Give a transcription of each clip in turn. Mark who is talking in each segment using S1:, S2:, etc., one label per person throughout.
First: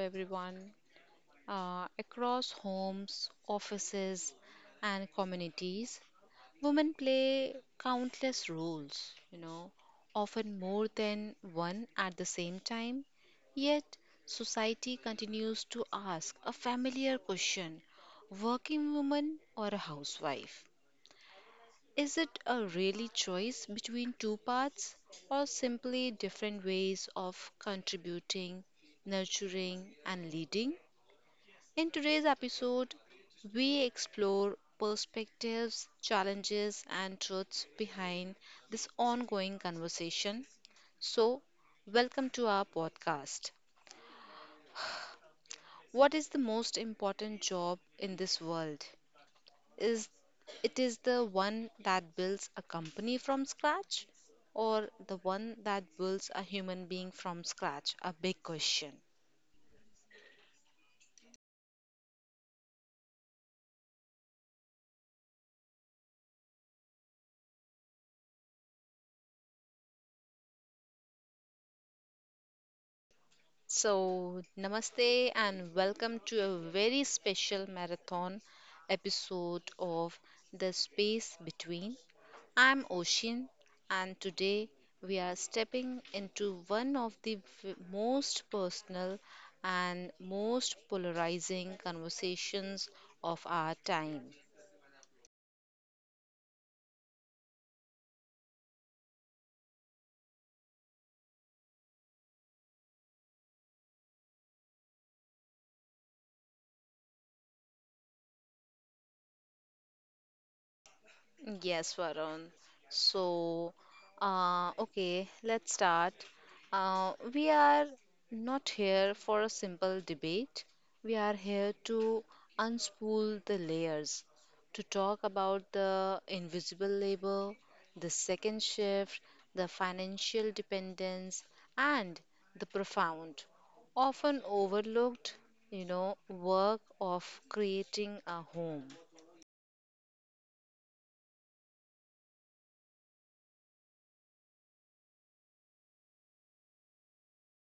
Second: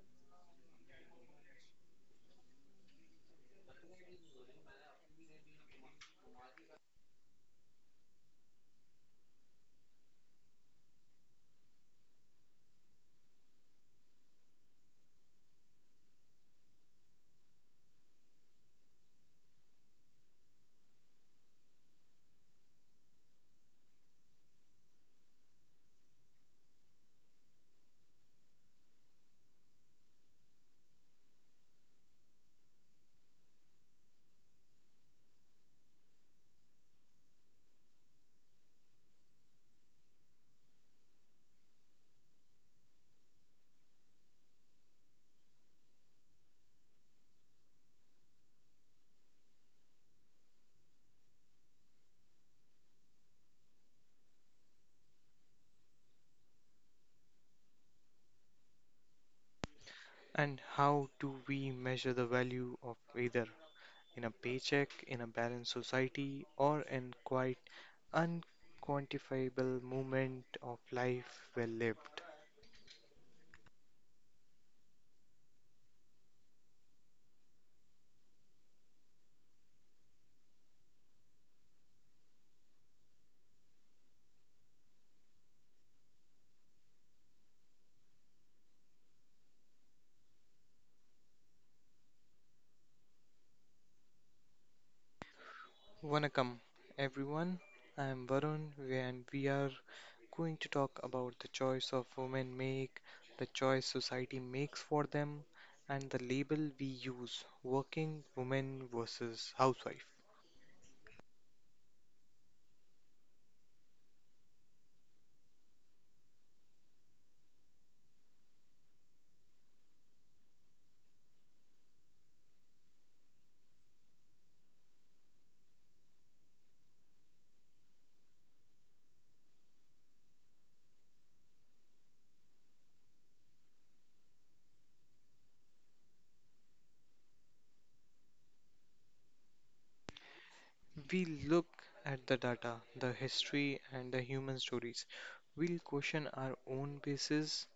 S1: everyone. Across homes, offices, and communities, women play countless roles, often more than one at the same time. Yet, society continues to ask a familiar question, working woman or a housewife? Is it a really choice between two paths or simply different ways of contributing, nurturing, and leading? In today's episode, we explore perspectives, challenges, and truths behind this ongoing conversation. So, welcome to our podcast. What is the most important job in this world? Is it is the one that builds a company from scratch or the one that builds a human being from scratch? A big question.
S2: And how do we measure the value of either in a paycheck, in a balanced society, or in quite unquantifiable moment of life well lived?
S1: So, namaste and welcome to a very special marathon episode of The Space Between. I'm Oshin, and today we are stepping into one of the most personal and most polarizing conversations of our time.
S2: Vanakkam, everyone. I am Varun, and we are going to talk about the choice of women make, the choice society makes for them, and the label we use working woman versus housewife.
S1: Yes, Varun. So, okay, let's start. We are not here for a simple debate. We are here to unspool the layers, to talk about the invisible labor, the second shift, the financial dependence, and the profound, often overlooked, work of creating a home.
S2: We look at the data, the history, and the human stories. We'll question our own basis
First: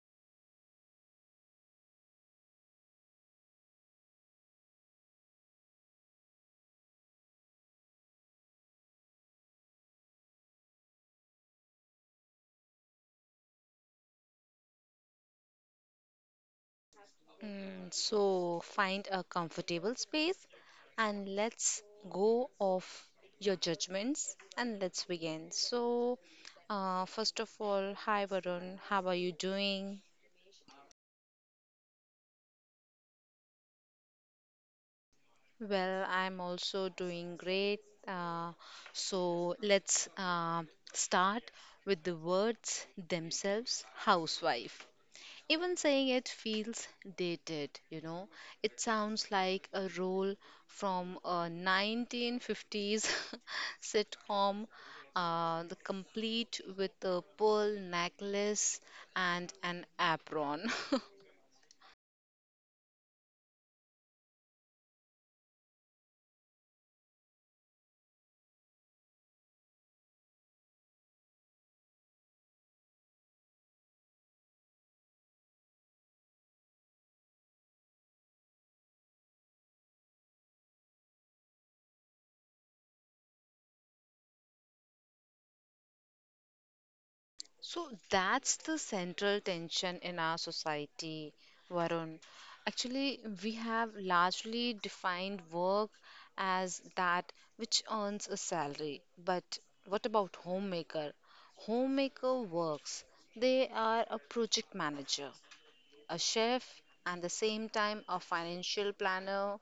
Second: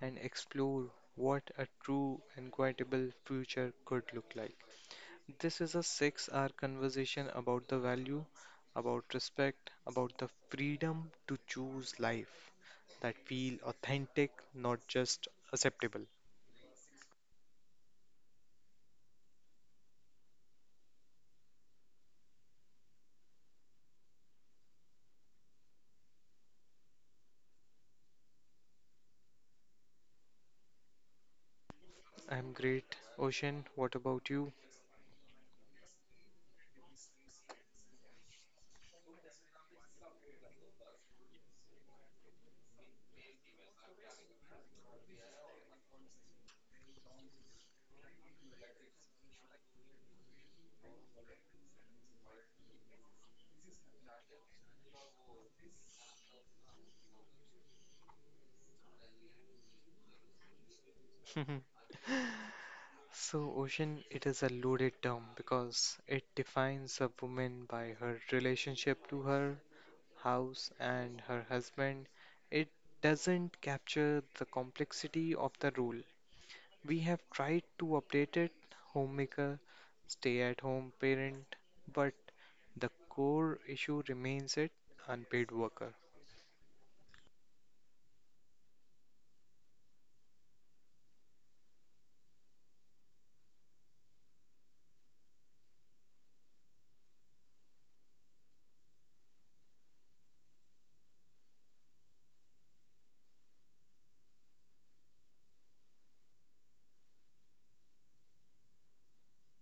S2: and explore what a true and quietable future could look like. This is a 6 hour conversation about the value, about respect, about the freedom to choose life that feel authentic, not just acceptable.
S1: So find a comfortable space and let's go off your judgments and let's begin. So, first of all, hi Varun, how are you doing?
S2: I'm great. Ocean, what about you?
S1: Well, I'm also doing great. Uh, so let's start with the words themselves, housewife. Even saying it feels dated, you know. It sounds like a role from a 1950s sitcom, the complete with a pearl necklace and an apron.
S2: So, ocean, it is a loaded term because it defines a woman by her relationship to her house and her husband. It doesn't capture the complexity of the role. We have tried to update it homemaker, stay at home parent, but the core issue remains it unpaid worker.
S1: So that's the central tension in our society, Varun. Actually, we have largely defined work as that which earns a salary. But what about homemaker? Homemaker works. They are a project manager, a chef, and the same time a financial planner,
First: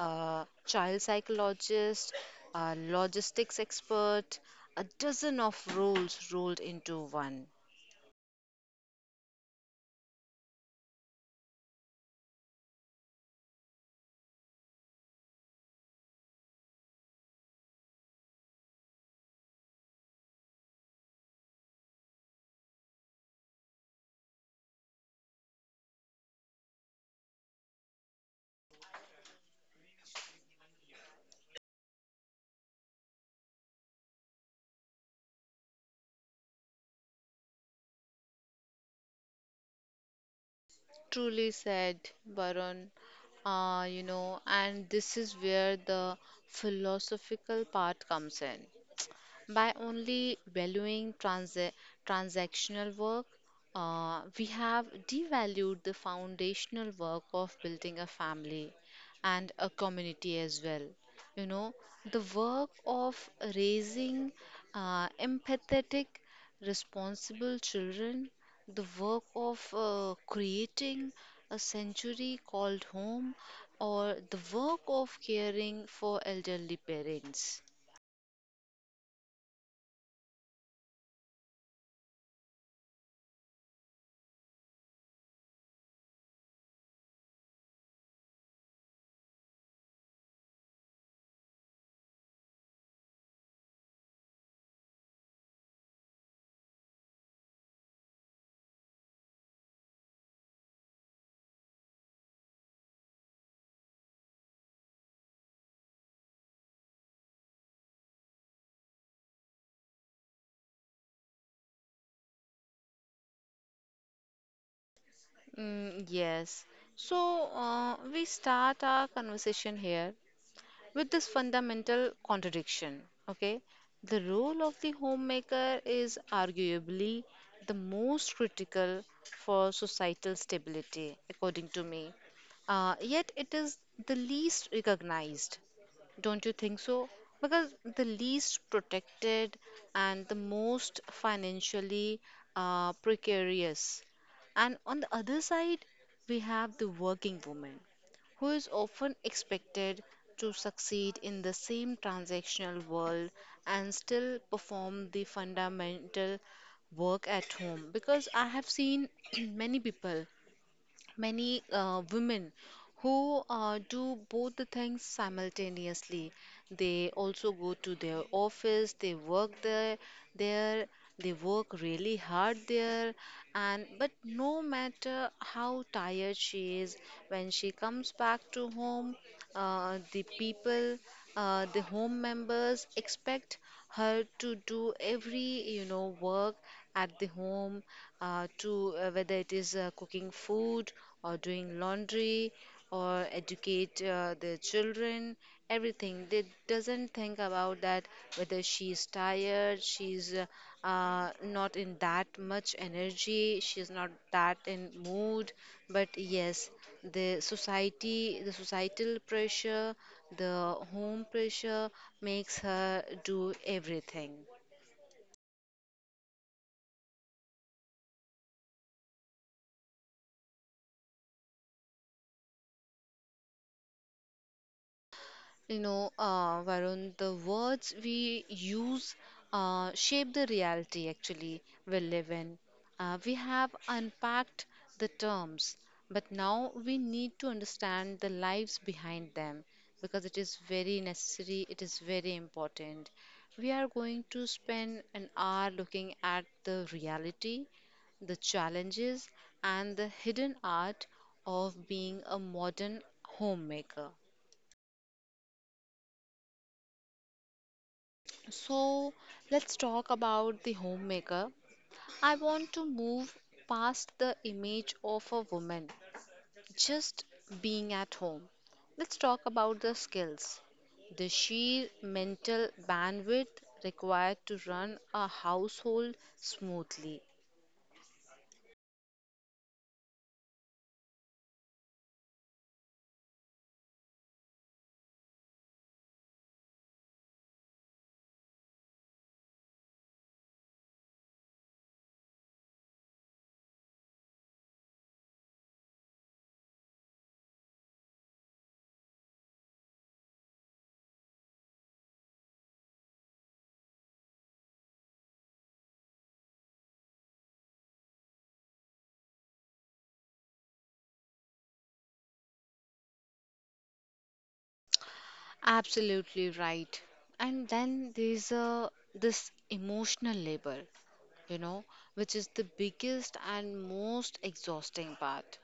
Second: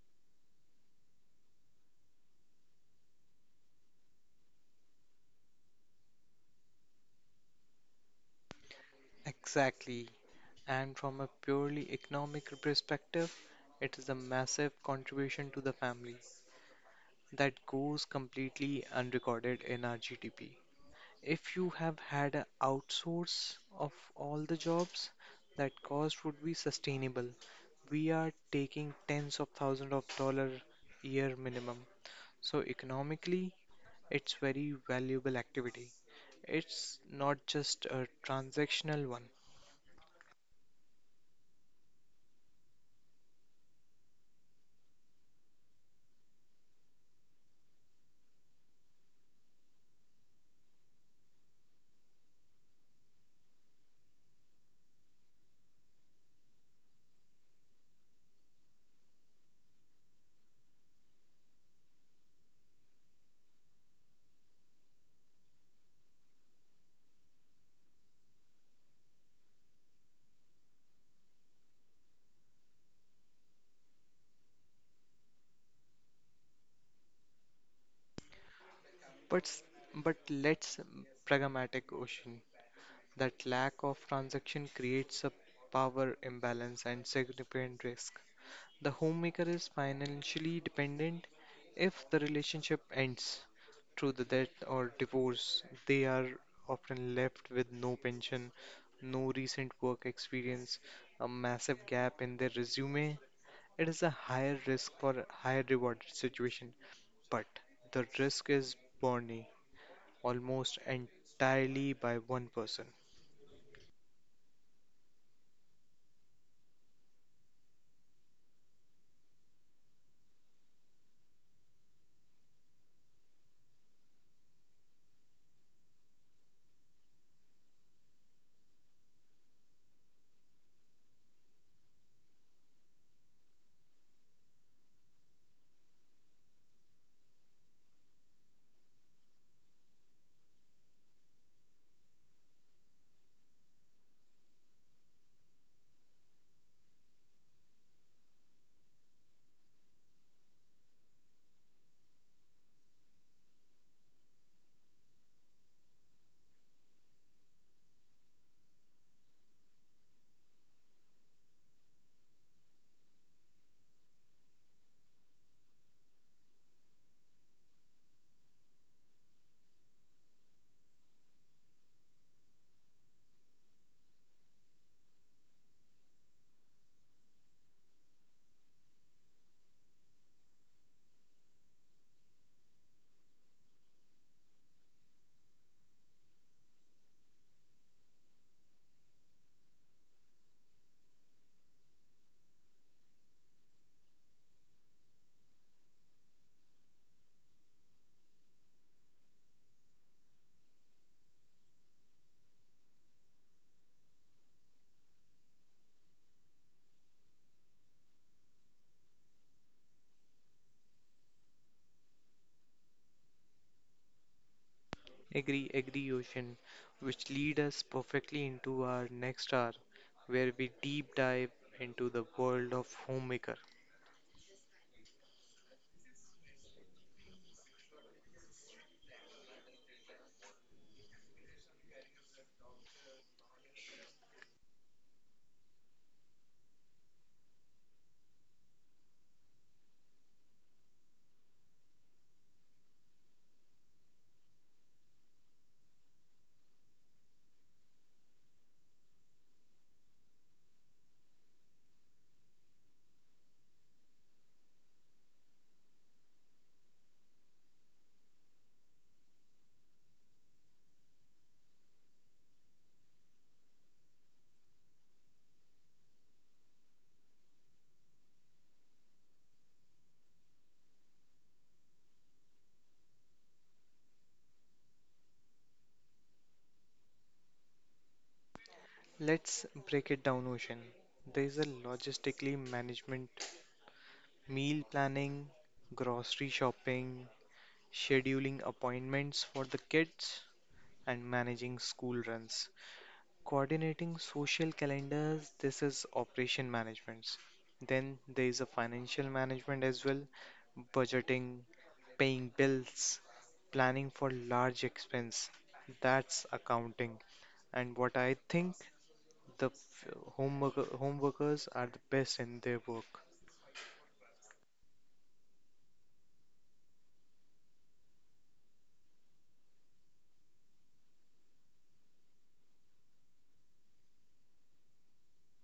S1: a child psychologist, a logistics expert, a dozen of roles rolled into one.
S2: Exactly. And from a purely economic perspective, it is a massive contribution to the family that goes completely unrecorded in our GDP. If you have had an outsource of all the jobs, that cost would be sustainable. We are taking tens of thousands of dollar year minimum. So economically, it's very valuable activity. It's not just a transactional one.
S1: Truly said, Baron. You know, and this is where the philosophical part comes in. By only valuing transactional work, we have devalued the foundational work of building a family and a community as well. You know, the work of raising empathetic, responsible children, the work of creating a sanctuary called home, or the work of caring for elderly parents.
S2: But s- but let's pragmatic ocean. That lack of transaction creates a power imbalance and significant risk. The homemaker is financially dependent if the relationship ends through the death or divorce. They are often left with no pension, no recent work experience, a massive gap in their resume. It is a higher risk for higher reward situation, but the risk is borne almost entirely by one person.
S1: Mm, yes. So, we start our conversation here with this fundamental contradiction. Okay, the role of the homemaker is arguably the most critical for societal stability, according to me. Yet it is the least recognized, don't you think so? Because the least protected and the most financially precarious. And on the other side, we have the working woman who is often expected to succeed in the same transactional world and still perform the fundamental work at home, because I have seen many people, many women who do both the things simultaneously. They also go to their office, they work there, there they work really hard there, and but no matter how tired she is when she comes back to home, uh, the people the home members expect her to do every you know work at the home, to whether it is cooking food or doing laundry or educate their children. Everything, they doesn't think about that whether she's tired, she's not in that much energy, she's not that in mood. But yes, the society, the societal pressure, the home pressure makes her do everything.
S2: Agree, Ocean, which lead us perfectly into our next hour, where we deep dive into the world of homemaker.
S1: You know, Varun, the words we use shape the reality actually we live in. We have unpacked the terms, but now we need to understand the lives behind them because it is very necessary, it is very important. We are going to spend an hour looking at the reality, the challenges, and the hidden art of being a modern homemaker. So let's talk about the homemaker. I want to move past the image of a woman just being at home. Let's talk about the skills, the sheer mental bandwidth required to run a household smoothly.
S2: Let's break it down, Ocean. There is a logistically management, meal planning, grocery shopping, scheduling appointments for the kids, and managing school runs. Coordinating social calendars, this is operation management. Then there is a financial management as well, budgeting, paying bills, planning for large expense. That's accounting. And what I think the f- home worker, home workers are the best in their work.
S1: Absolutely right. And then there's a this emotional labor, you know, which is the biggest and most exhausting part,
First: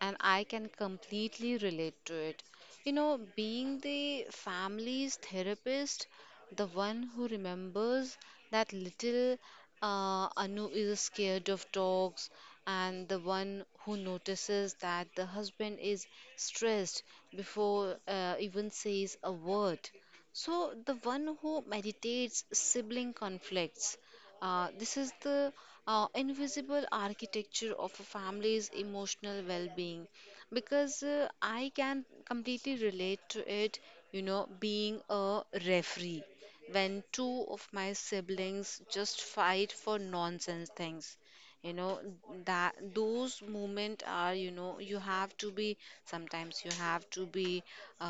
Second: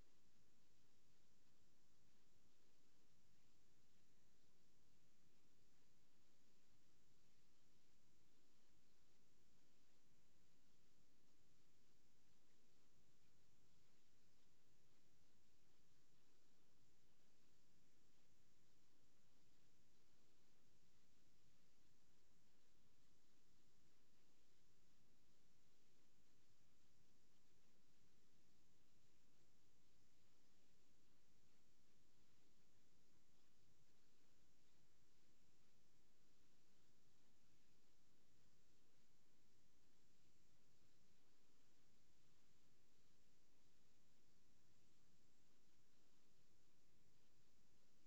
S1: and I can completely relate to it. You know, being the family's therapist, the one who remembers that little Anu is scared of dogs, and the one who notices that the husband is stressed before even says a word. So, the one who meditates sibling conflicts, this is the invisible architecture of a family's emotional well being, because I can completely relate to it, you know, being a referee when two of my siblings just fight for nonsense things, you know, that those moments are, you know, you have to be, sometimes you have to be uh,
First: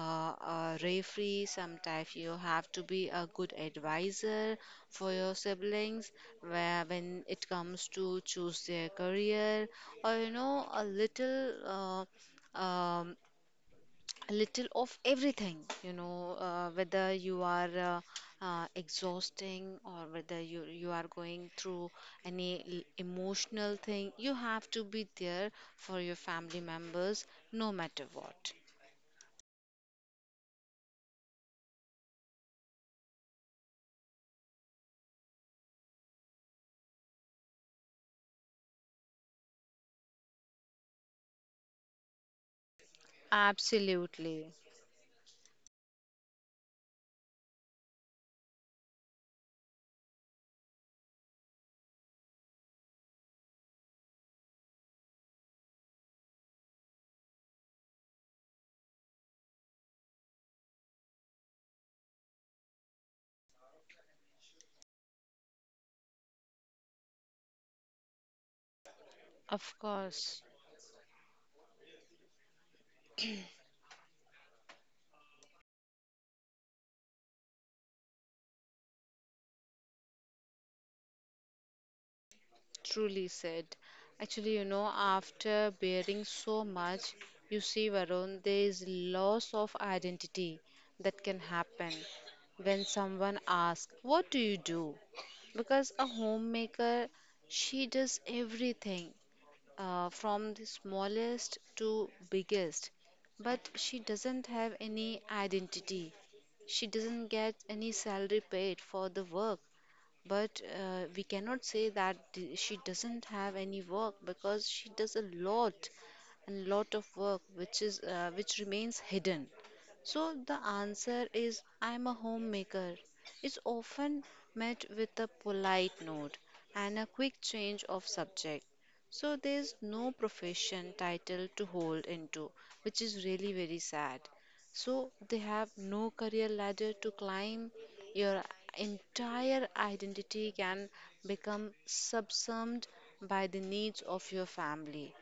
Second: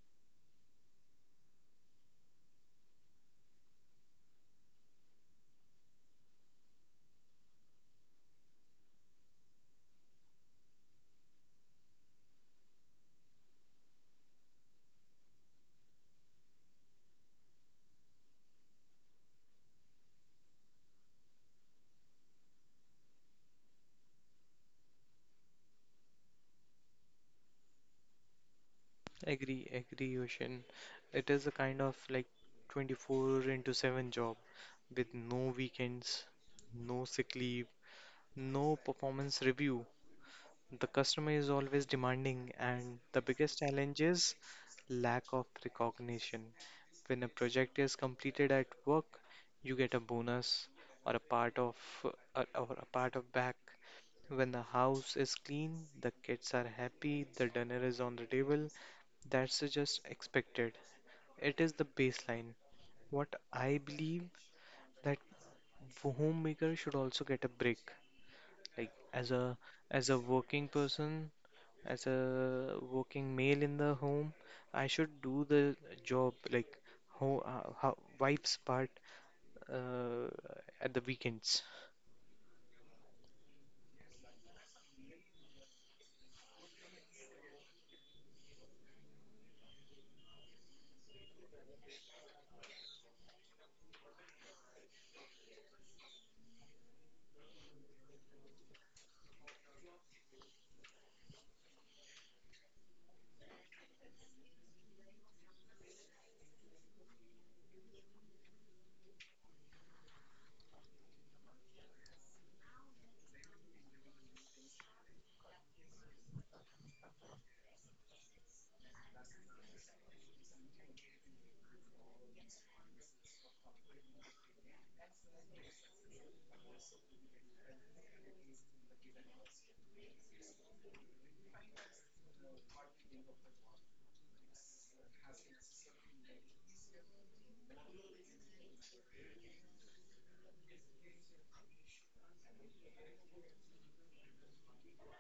S1: a referee, sometimes you have to be a good advisor for your siblings where when it comes to choose their career, or you know, a little of everything. You know, whether you are exhausting, or whether you are going through any emotional thing, you have to be there for your family members no matter what.
S2: Agree, Ocean. It is a kind of like 24 into 7 job with no weekends, no sick leave, no performance review. The customer is always demanding, and the biggest challenge is
S1: Absolutely.
S2: lack of recognition. When a project is completed at work, you get a bonus or a part of or a part of back. When the house is clean, the kids are happy, the dinner is on the table. That's just expected. It is the baseline. What I believe that homemaker should also get a break. Like
S1: Of
S2: as a
S1: course.
S2: working person, as a working male in the home, I should do the job like ho how wife's part uh, at the weekends.
S1: Truly said. Actually, you know, after bearing so much, you see, Varun, there is loss of identity that can happen when someone asks, "What do you do?" Because a homemaker, she does everything from the smallest to biggest, but she doesn't have any identity. She doesn't get any salary paid for the work. But we cannot say that she doesn't have any work, because she does a lot and lot of work which is which remains hidden. So the answer is "I'm a homemaker" is often met with a polite nod and a quick change of subject. So there's no profession title to hold into, which is really very sad. So they have no career ladder to climb. Your entire identity can become subsumed by the needs of your family,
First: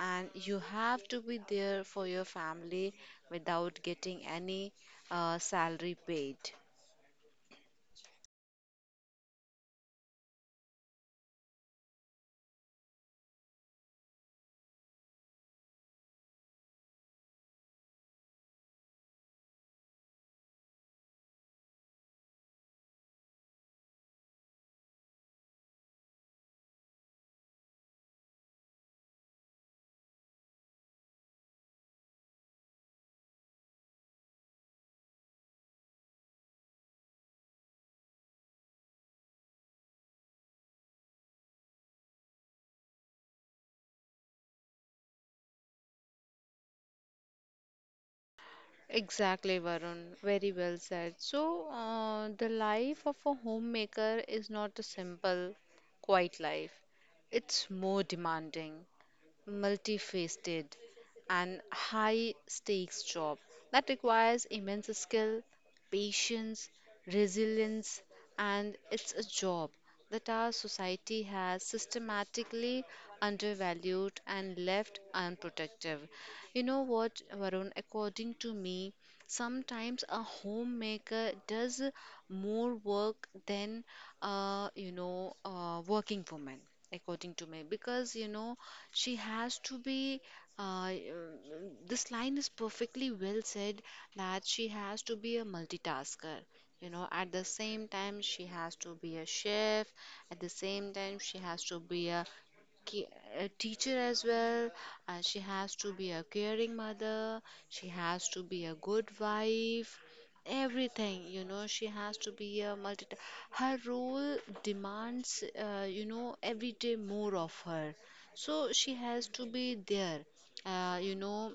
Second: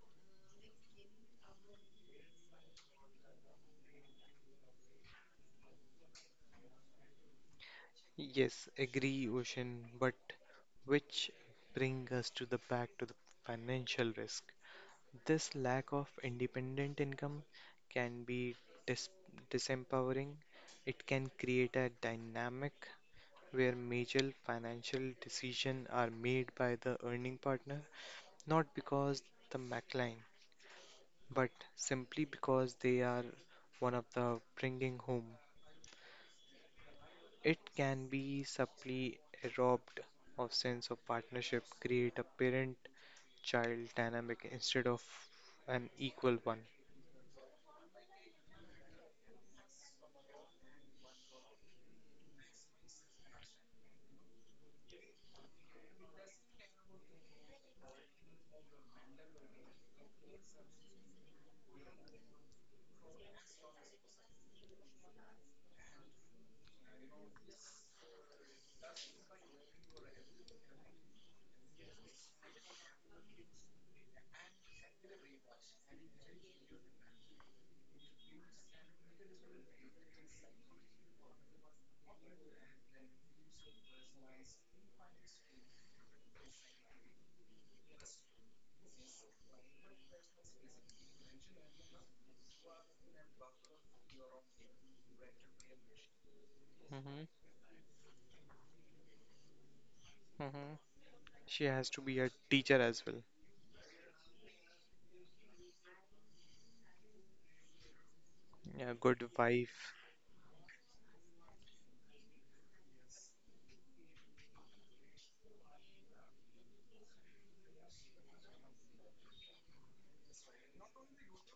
S1: and you have to be there for your family without getting any salary paid.
S2: Yes, agree, Ocean, but which bring us to the back to the financial risk. This lack of independent income can be dis disempowering. It can create a dynamic where major financial decisions are made by the earning partner not because the McLean, but simply because they are one of the bringing home. It can be subtly robbed of sense of partnership, create a parent-child dynamic instead of an equal one.
S1: Exactly, Varun. Very well said. So, the life of a homemaker is not a simple, quiet life. It's more demanding, multifaceted, and high stakes job that requires immense skill, patience, resilience, and it's a job that our society has systematically undervalued and left unprotective. You know what, Varun, according to me, sometimes a homemaker does more work than working woman, according to me, because you know she has to be. Uh, this line is perfectly well said that she has to be a multitasker. You know,
S2: hmm
S1: at the same time she has to be a chef. At the
S2: hmm
S1: same time she has
S2: She
S1: to
S2: has to
S1: be
S2: be
S1: a
S2: a teacher as
S1: ki-
S2: well,
S1: a teacher as well. She has to be a caring mother. She has to be a
S2: a
S1: good
S2: good wife.
S1: wife. Everything, you know, she has to be a multi. Her role demands, you know, every day more of her. So she has to be there, uh, you know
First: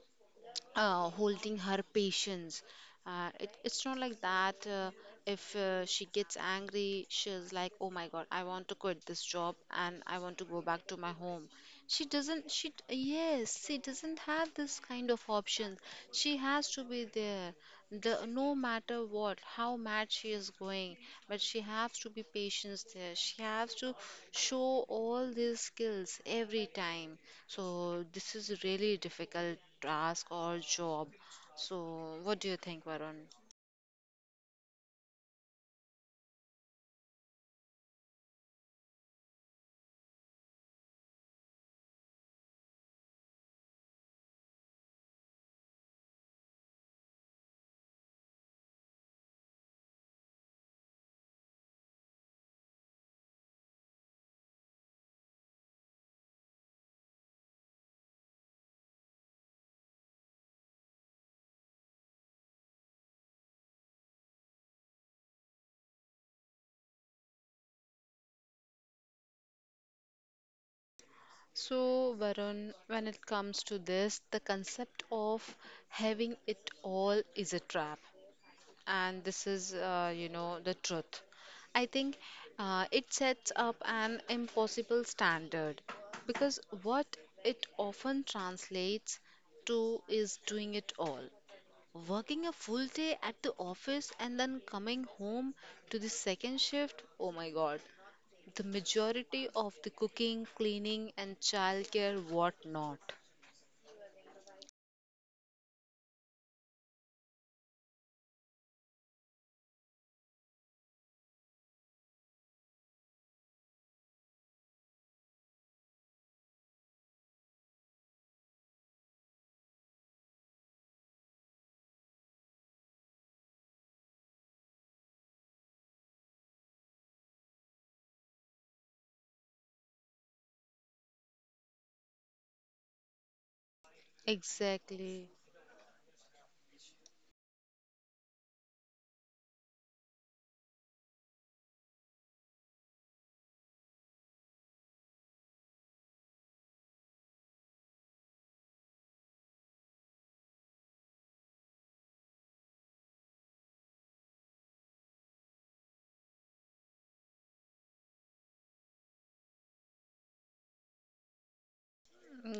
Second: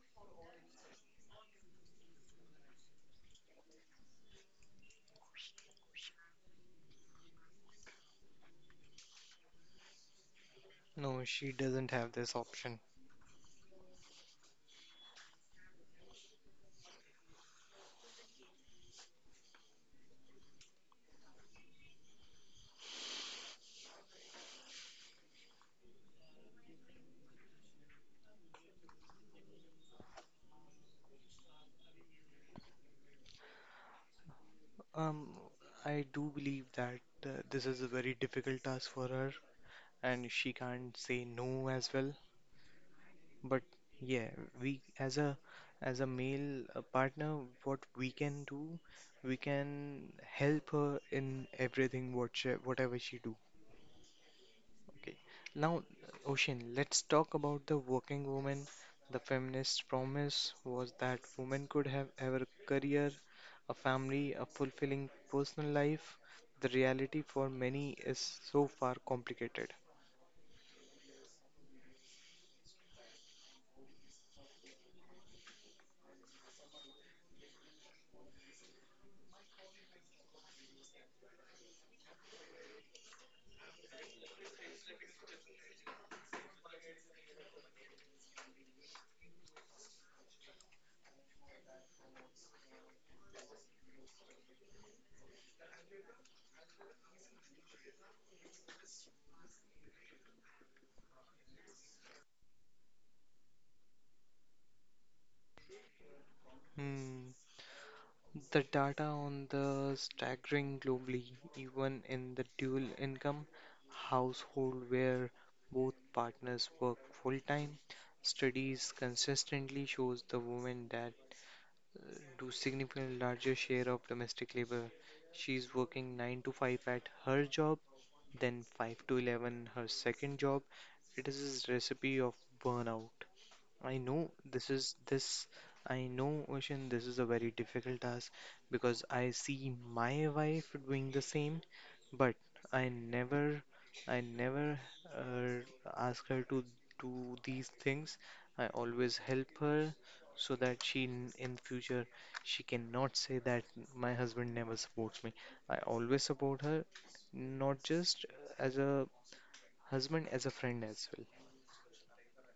S1: holding her patience. It's not like that. If she gets angry, she's like, "Oh my God, I want to quit this job and I want to go back to my
S2: No,
S1: home."
S2: she doesn't
S1: She
S2: have this
S1: doesn't.
S2: option.
S1: Yes, she doesn't have this kind of option. She has to be there. No matter what, how mad she is going, but she has to be patient there. She has to show all these skills every time. So this is a really difficult task or job. So what do you think, Varun?
S2: Um, I do believe that this is a very difficult task for her, and she can't say no as well. But yeah, we as a male partner, what we can do, we can help her in everything what she, whatever she do. Okay. Now, Ocean, let's talk about the working woman. The feminist promise was that women could have ever a career, a family, a fulfilling personal life. The reality for many is so far complicated.
S1: So, Varun, when it comes to this, the concept of having it all is a trap, and this is you know, the truth, I think. It sets up an impossible standard, because what it often translates to is doing it all, working a full day at the office and then coming home to the second shift. Oh my God, the majority of the cooking, cleaning, and childcare, what not.
S2: Hmm. The data on the staggering globally, even in the dual income household where both partners work full time, studies consistently shows the woman that do significantly larger share of domestic labor. She's working 9 to 5 at her job, then 5 to 11 her second job. It is a recipe of burnout. I know this is
S1: Exactly.
S2: this. I know, Ocean, this is a very difficult task because I see my wife doing the same, but I never, I never ask her to do these things. I always help her so that in future she cannot say that my husband never supports me. I always support her, not just as a husband, as a friend as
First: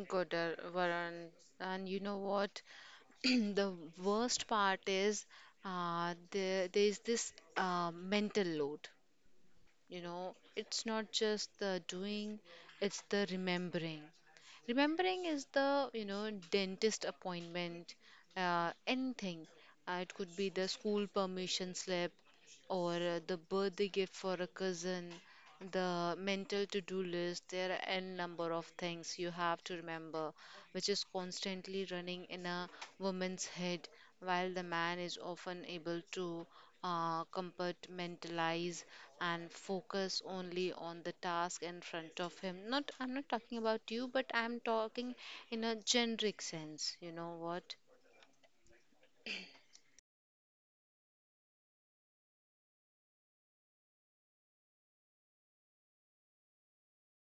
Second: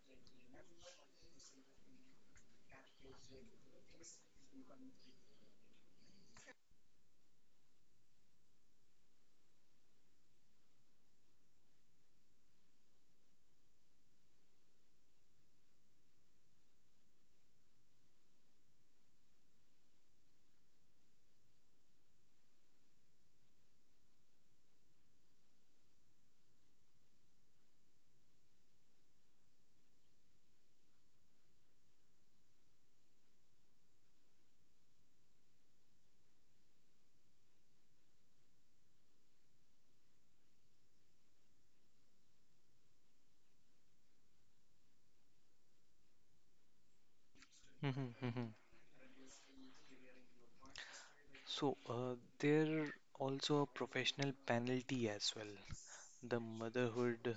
S1: Good, Varun. And you know what? The worst part is, there's this mental load. You know, it's not just the doing, it's the remembering. Remembering is the, you know, dentist appointment, anything. It could be the school permission slip or the birthday gift for a cousin, the mental to do list. There are n number of things you have to remember which is constantly running in a woman's head, while the man is often able to compartmentalize and focus only on the task in front of him. Not, I'm not talking about you, but I'm talking in a generic sense. You know what?
S2: well. So, there also a professional penalty as well. The motherhood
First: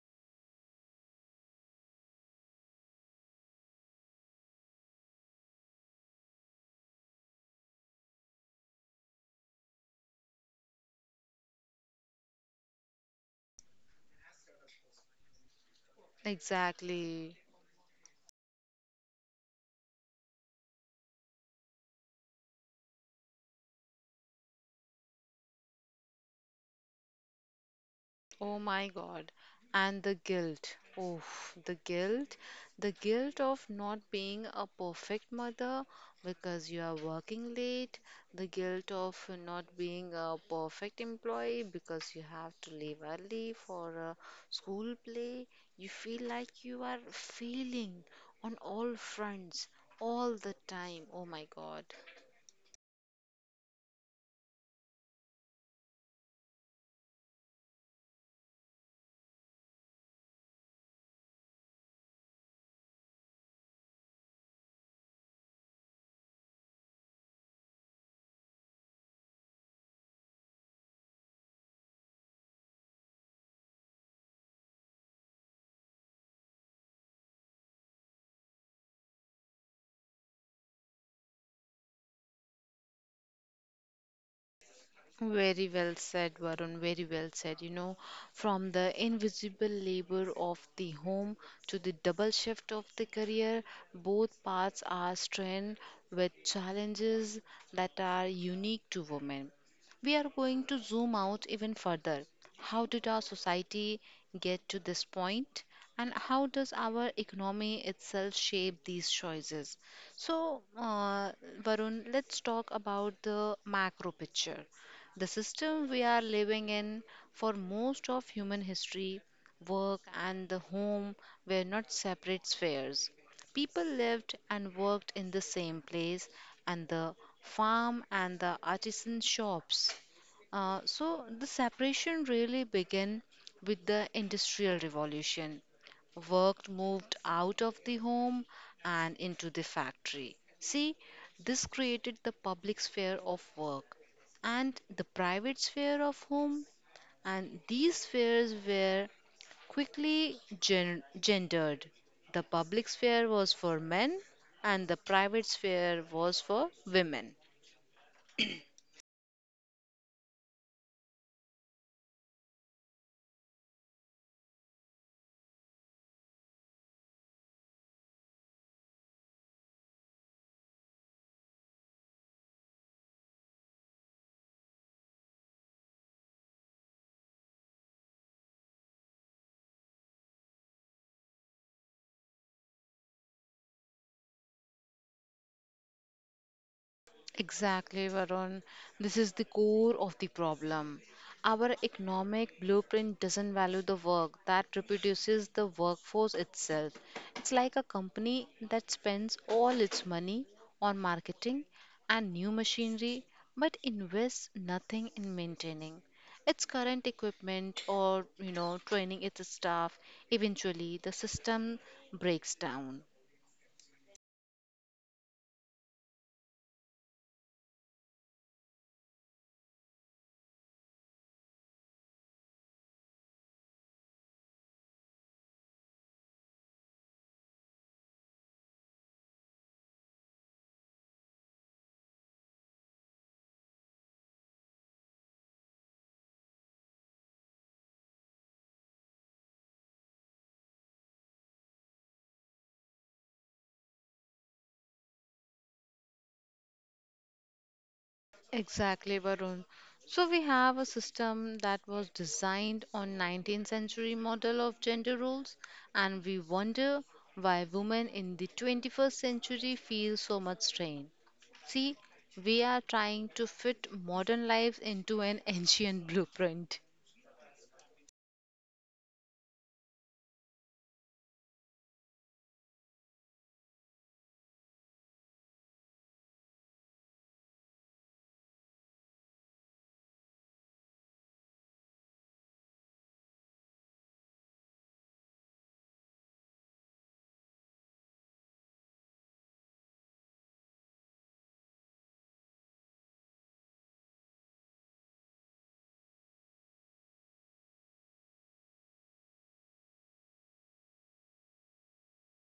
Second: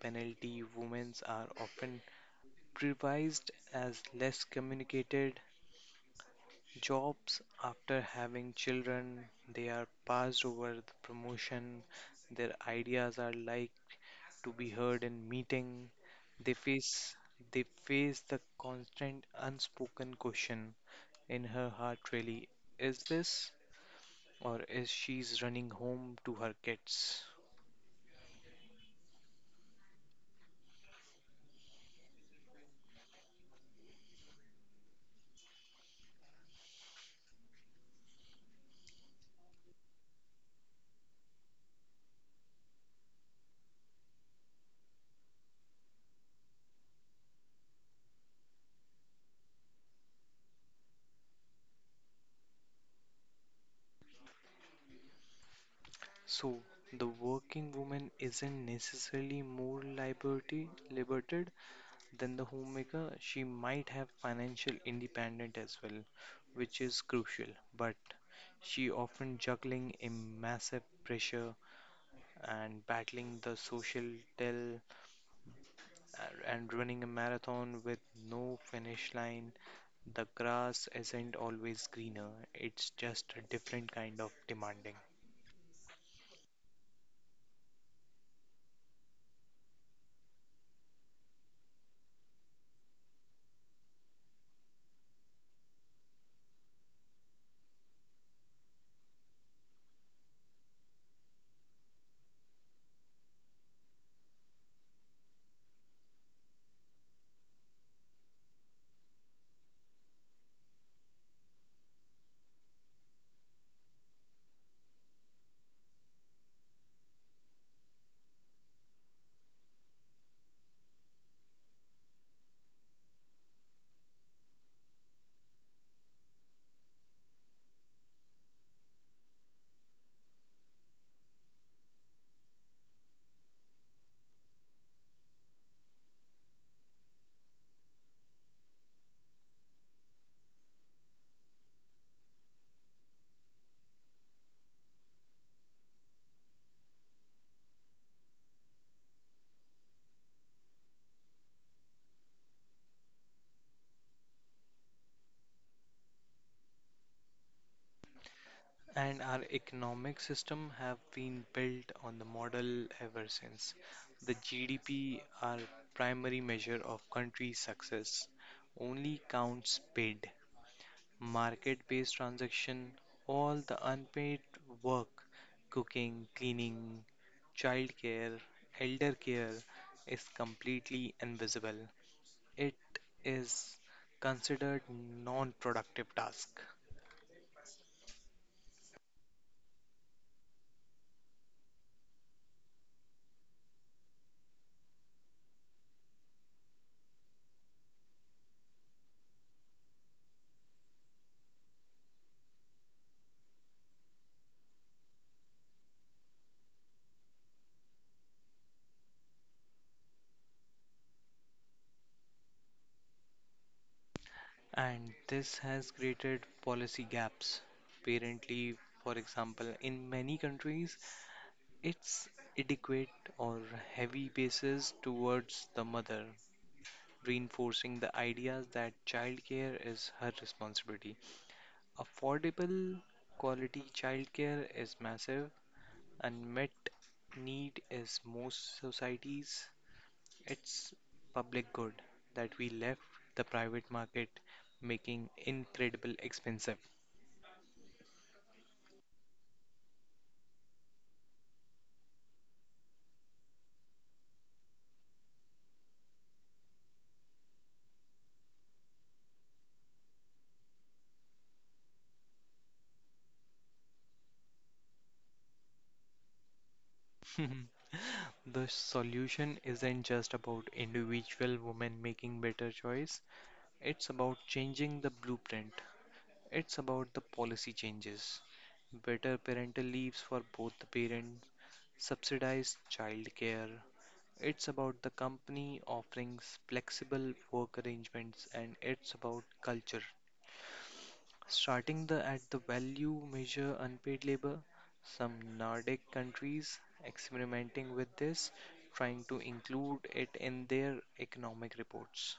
S2: penalty women are often privileged as less communicated jobs after having children. They are passed over the promotion. Their ideas are like to be heard in meeting. They face
S1: Exactly.
S2: they face the constant unspoken question in her heart really, is this or is she's running home to her kids.
S1: Oh my God. And the guilt. Oh, the guilt. The guilt of not being a perfect mother because you are working late. The guilt of not being a perfect employee because you have to leave early for a school play. You feel like you are failing on all fronts all the time. Oh my God.
S2: So the working woman isn't necessarily more liberty liberated than the homemaker. She might have financial independence as well, which is crucial, but she often juggling a massive pressure and battling the social tell and running a marathon with no finish line the grass isn't always greener, it's just a different kind of demanding.
S1: Very well said, Varun. Very well said. You know, from the invisible labor of the home to the double shift of the career, both paths are strained with challenges that are unique to women. We are going to zoom out even further. How did our society get to this point, and how does our economy itself shape these choices? So, uh, Varun, let's talk about the macro picture. The system we are living in, for most of human history, work and the home were not separate spheres. People lived and worked in the same place, and the farm and the artisan shops. So the separation really began with the Industrial Revolution. Work moved out of the home and into the factory. See, this created the public sphere of work and the private sphere of home, and these spheres were quickly gendered. The public sphere was for men, and the private sphere was for women.
S2: And our economic system have been built on the model ever since. The GDP, our primary measure of country's success, only counts paid, market-based transaction, all the unpaid work, cooking, cleaning, childcare, elder care is completely invisible. It is considered non-productive task.
S1: Exactly, Varun. This is the core of the problem. Our economic blueprint doesn't value the work that reproduces the workforce itself. It's like a company that spends all its money on marketing and new machinery but invests nothing in maintaining its current equipment, or training its staff. Eventually the system breaks down.
S2: And this has created policy gaps. Parent leave, for example, in many countries, it's adequate or heavy basis towards the mother, reinforcing the ideas that childcare is her responsibility. Affordable quality childcare is massive, unmet need is most societies. It's public good that we left the private market making incredible expensive.
S1: Exactly, Varun. So we have a system that was designed on 19th century model of gender roles, and we wonder why women in the 21st century feel so much strain. See, we are trying to fit modern lives into an ancient blueprint.
S2: Mhm. The solution isn't just about individual women making better choice. It's about changing the blueprint. It's about the policy changes. Better parental leaves for both the parents, subsidized childcare. It's about the company offerings flexible work arrangements and it's about culture. Starting the at the value measure unpaid labor, some Nordic countries experimenting with this, trying to include it in their economic reports.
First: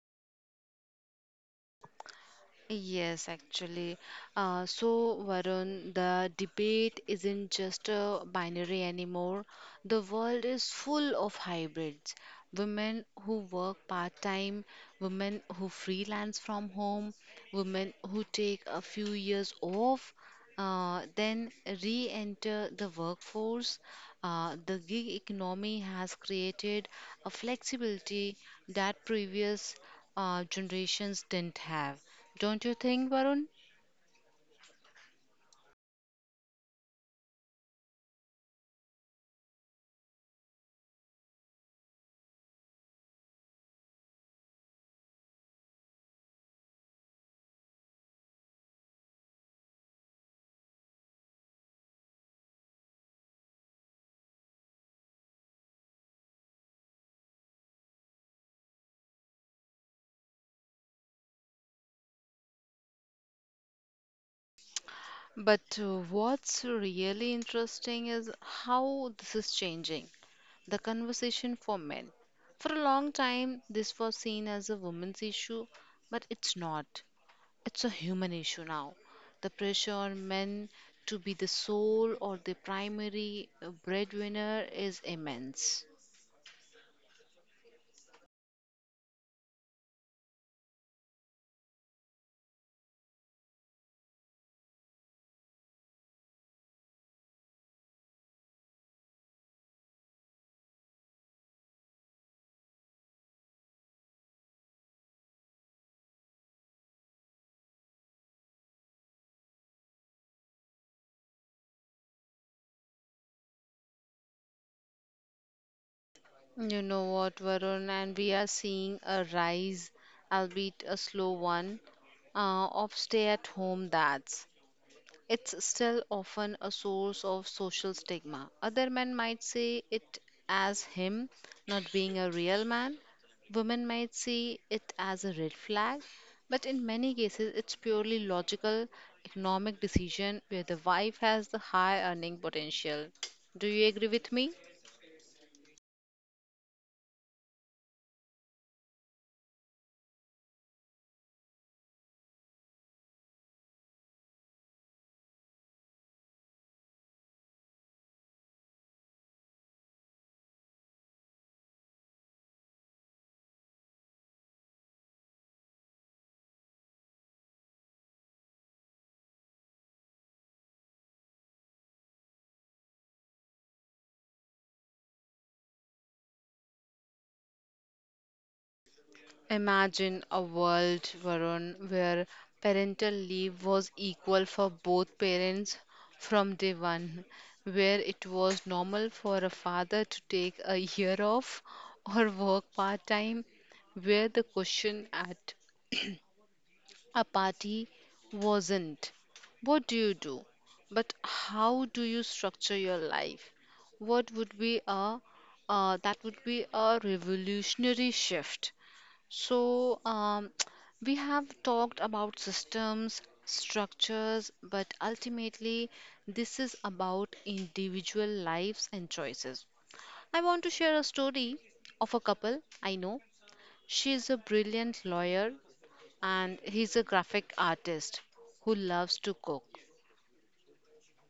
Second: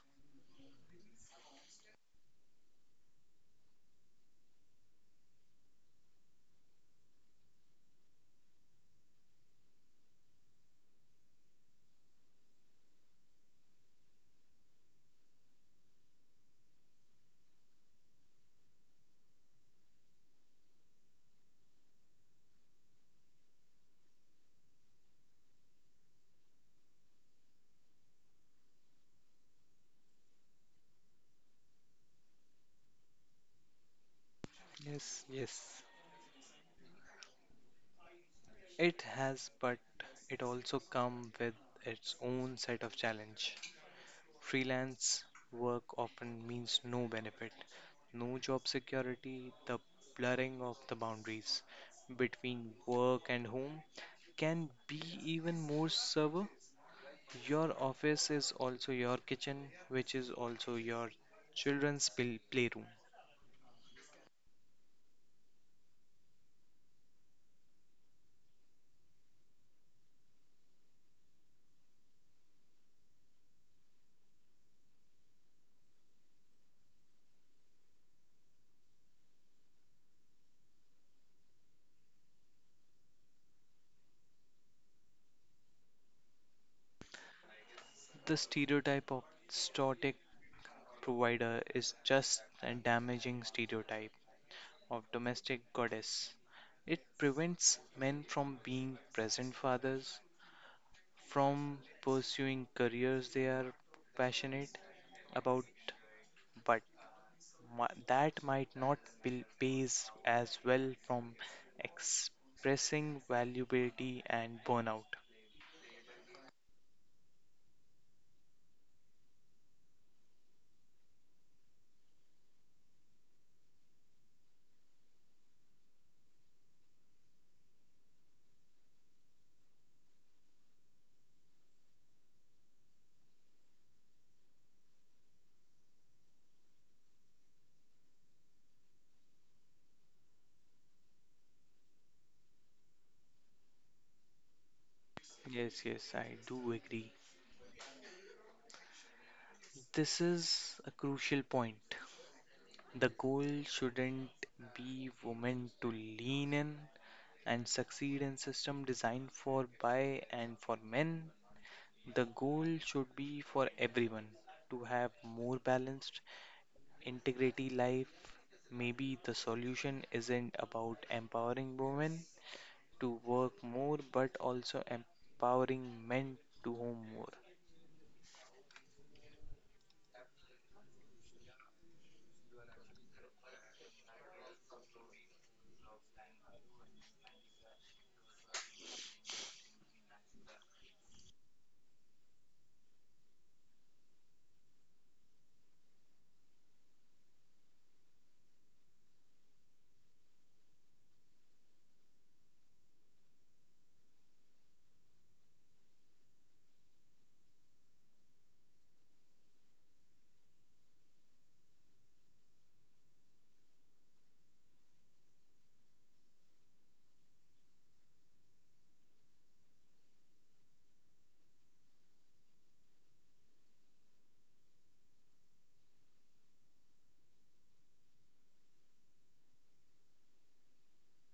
S1: Yes, actually. So, Varun, the debate isn't just a binary anymore. The world is full of hybrids. Women who work part-time, women who freelance from home, women who take a few years off, then re-enter the workforce. The gig economy has created a flexibility that previous generations didn't have. Don't you think, Varun?
S2: Yes, yes. It has, but it also come with its own set of challenge. Freelance work often means no benefit, no job security, the blurring of the boundaries between work and home can be even more severe. Your office is also your kitchen, which is also your playroom.
S1: But what's really interesting is how this is changing the conversation for men. For a long time, this was seen as a woman's issue, but it's not. It's a human issue now. The pressure on men to be the sole or the primary breadwinner is immense.
S2: The stereotype of static provider is just a damaging stereotype of domestic goddess. It prevents men from being present fathers, from pursuing careers they are passionate about, but that might not pay pays as well from expressing valuability and burnout.
S1: You know what, Varun, and we are seeing a rise, albeit a slow one, of stay at home dads. It's still often a source of social stigma. Other men might see it as him not being a real man. Women might see it as a red flag. But in many cases, it's purely logical economic decision where the wife has the high earning potential. Do you agree with me?
S2: Yes, yes, I do agree. This is a crucial point. The goal shouldn't be women to lean in and succeed in system designed for by and for men. The goal should be for everyone to have more balanced, integrity life, maybe the solution isn't about empowering women to work more but also empowering men to home more.
S1: Imagine a world, Varun, where parental leave was equal for both parents from day one, where it was normal for a father to take a year off or work part time, where the question at a party wasn't what do you do, but how do you structure your life? What would be a that would be a revolutionary shift. So, we have talked about systems, structures, but ultimately, this is about individual lives and choices. I want to share a story of a couple I know. She is a brilliant lawyer, and he's a graphic artist who loves to cook.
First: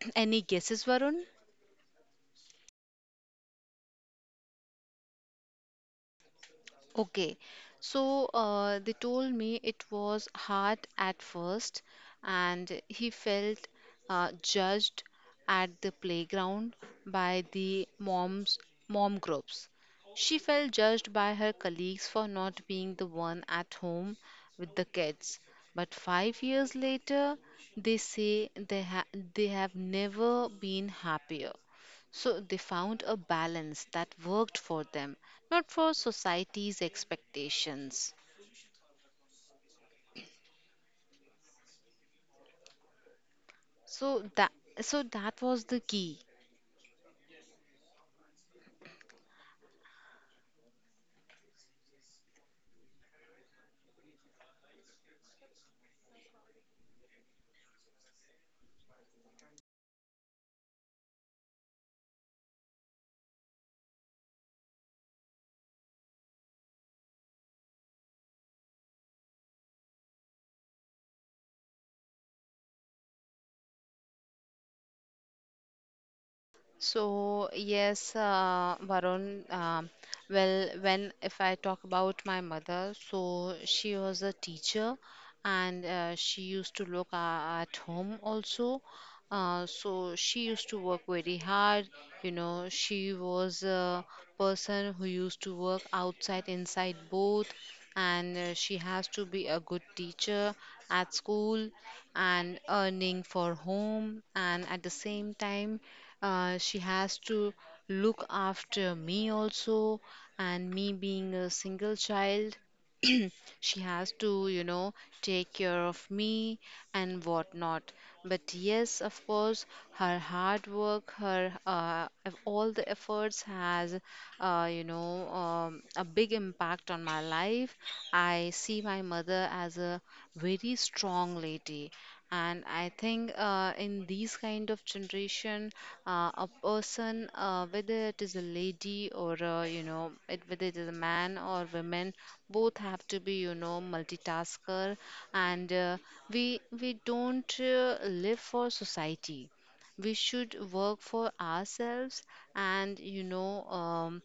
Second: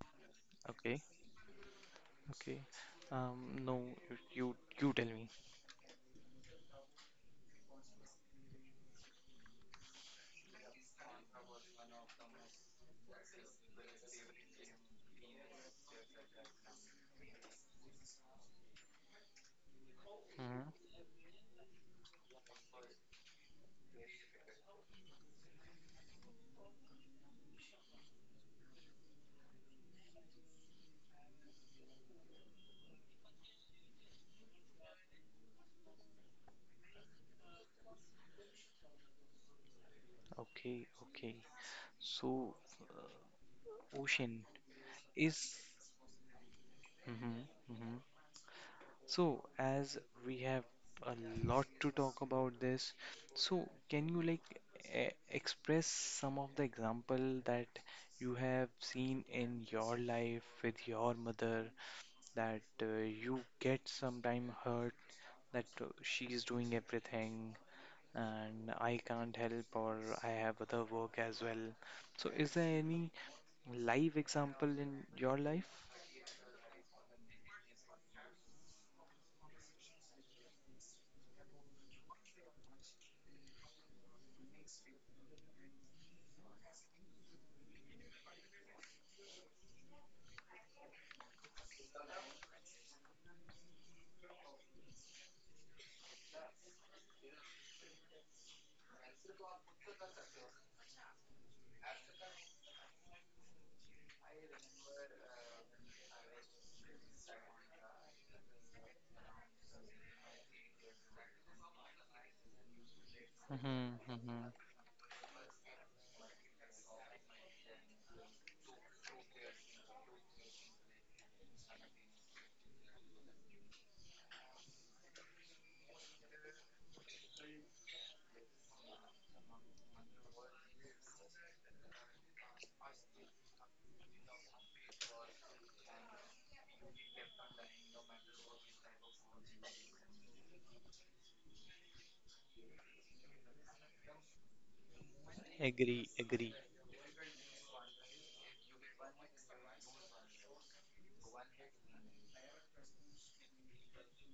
S1: Any guesses,
S2: Okay,
S1: Varun?
S2: okay. No, you you tell me.
S1: Okay, so they told me it was hard at first, and he felt judged at the playground by the mom groups. She
S2: Hmm.
S1: felt judged by her colleagues for not being the one at home with the kids. But 5 years later, they say they have never been happier. So they found a balance that worked for them, not for society's expectations.
S2: Okay, okay. So, uh,
S1: so
S2: ocean
S1: that so that
S2: is.
S1: was the key.
S2: Mm-hmm. So, as we have a lot to talk about this, so can you like e express some of the example that you have seen in your life with your mother that you get sometime hurt that she's doing everything and I can't help or I have other work as well. So, is there any live example in your life?
S1: So yes, Varun. Well, when if I talk about my mother, so she was a teacher, and she used to look at home also. So she used to work very hard. You know, she was a person who used to work outside, inside both, and she has to be a good teacher at school and earning for home, and at the same time. She has to look after me also, and me being a single child,
S2: Mm-hmm,
S1: she has
S2: mm-hmm.
S1: to, you know, take care of me and whatnot. But yes, of course, her hard work, her of all the efforts has, you know, a big impact on my life. I see my mother as a very strong lady, and I think in these kind of generation, a person, whether it is a lady or whether it is a man or women, both have to be, you know, multitasker, and
S2: Agree, agree.
S1: we don't live for society, we should work for ourselves, and you know,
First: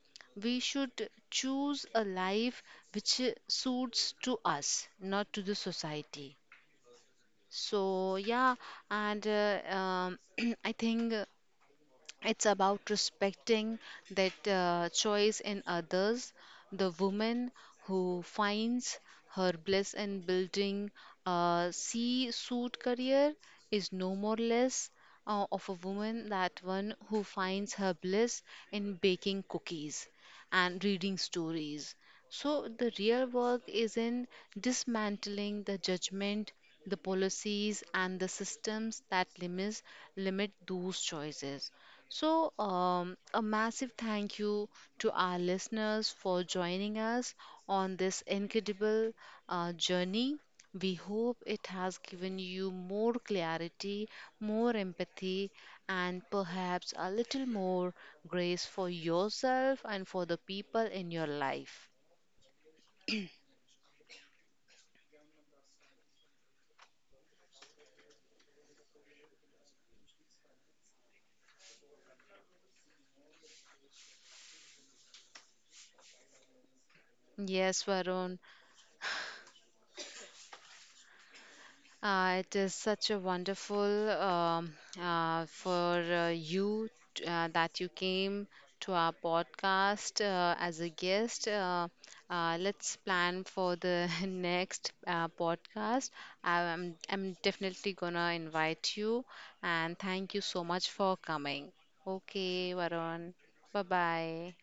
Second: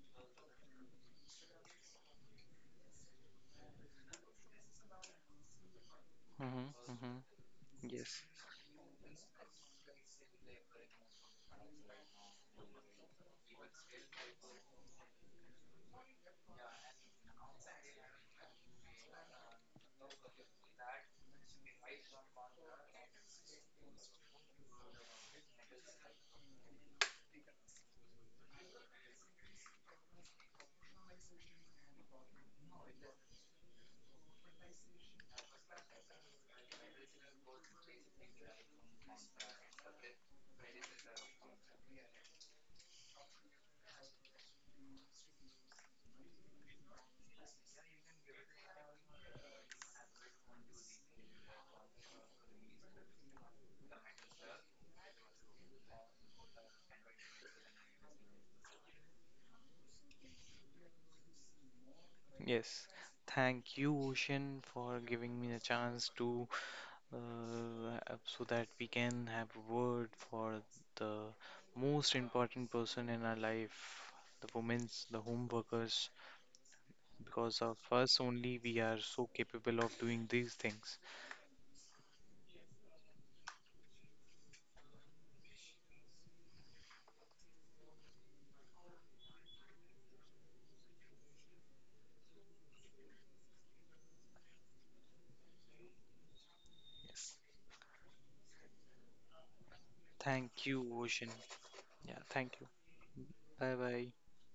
S1: we should choose a life which suits to us, not to the society.
S2: Mm-hmm, mm-hmm.
S1: So
S2: Yes,
S1: yeah, and I think it's about respecting that choice in others. The woman who finds her bliss in building a sea suit career is no more less of a woman that one who finds her bliss in baking cookies and reading stories. So the real work is in dismantling the judgment, the policies, and the systems that limit those choices. So, a massive thank you to our listeners for joining us on this incredible journey. We hope it has given you more clarity, more empathy, and perhaps a little more grace for yourself and for the people in your life.
S2: yes. Thank you, Ocean, for giving me the chance to uh, so that we can have a word for the most important person in our life, the women's, the home workers. Because
S1: Yes,
S2: of us
S1: Varun.
S2: only, we are so capable of doing these things.
S1: It is such a wonderful for you that you came to our podcast as a guest. Let's plan for the next podcast. I'm
S2: Yes.
S1: definitely gonna invite you, and thank you so
S2: Thank
S1: much
S2: you,
S1: for
S2: Ocean.
S1: coming.
S2: Yeah, thank
S1: Okay,
S2: you.
S1: Varun.
S2: Bye
S1: Bye
S2: bye.
S1: bye.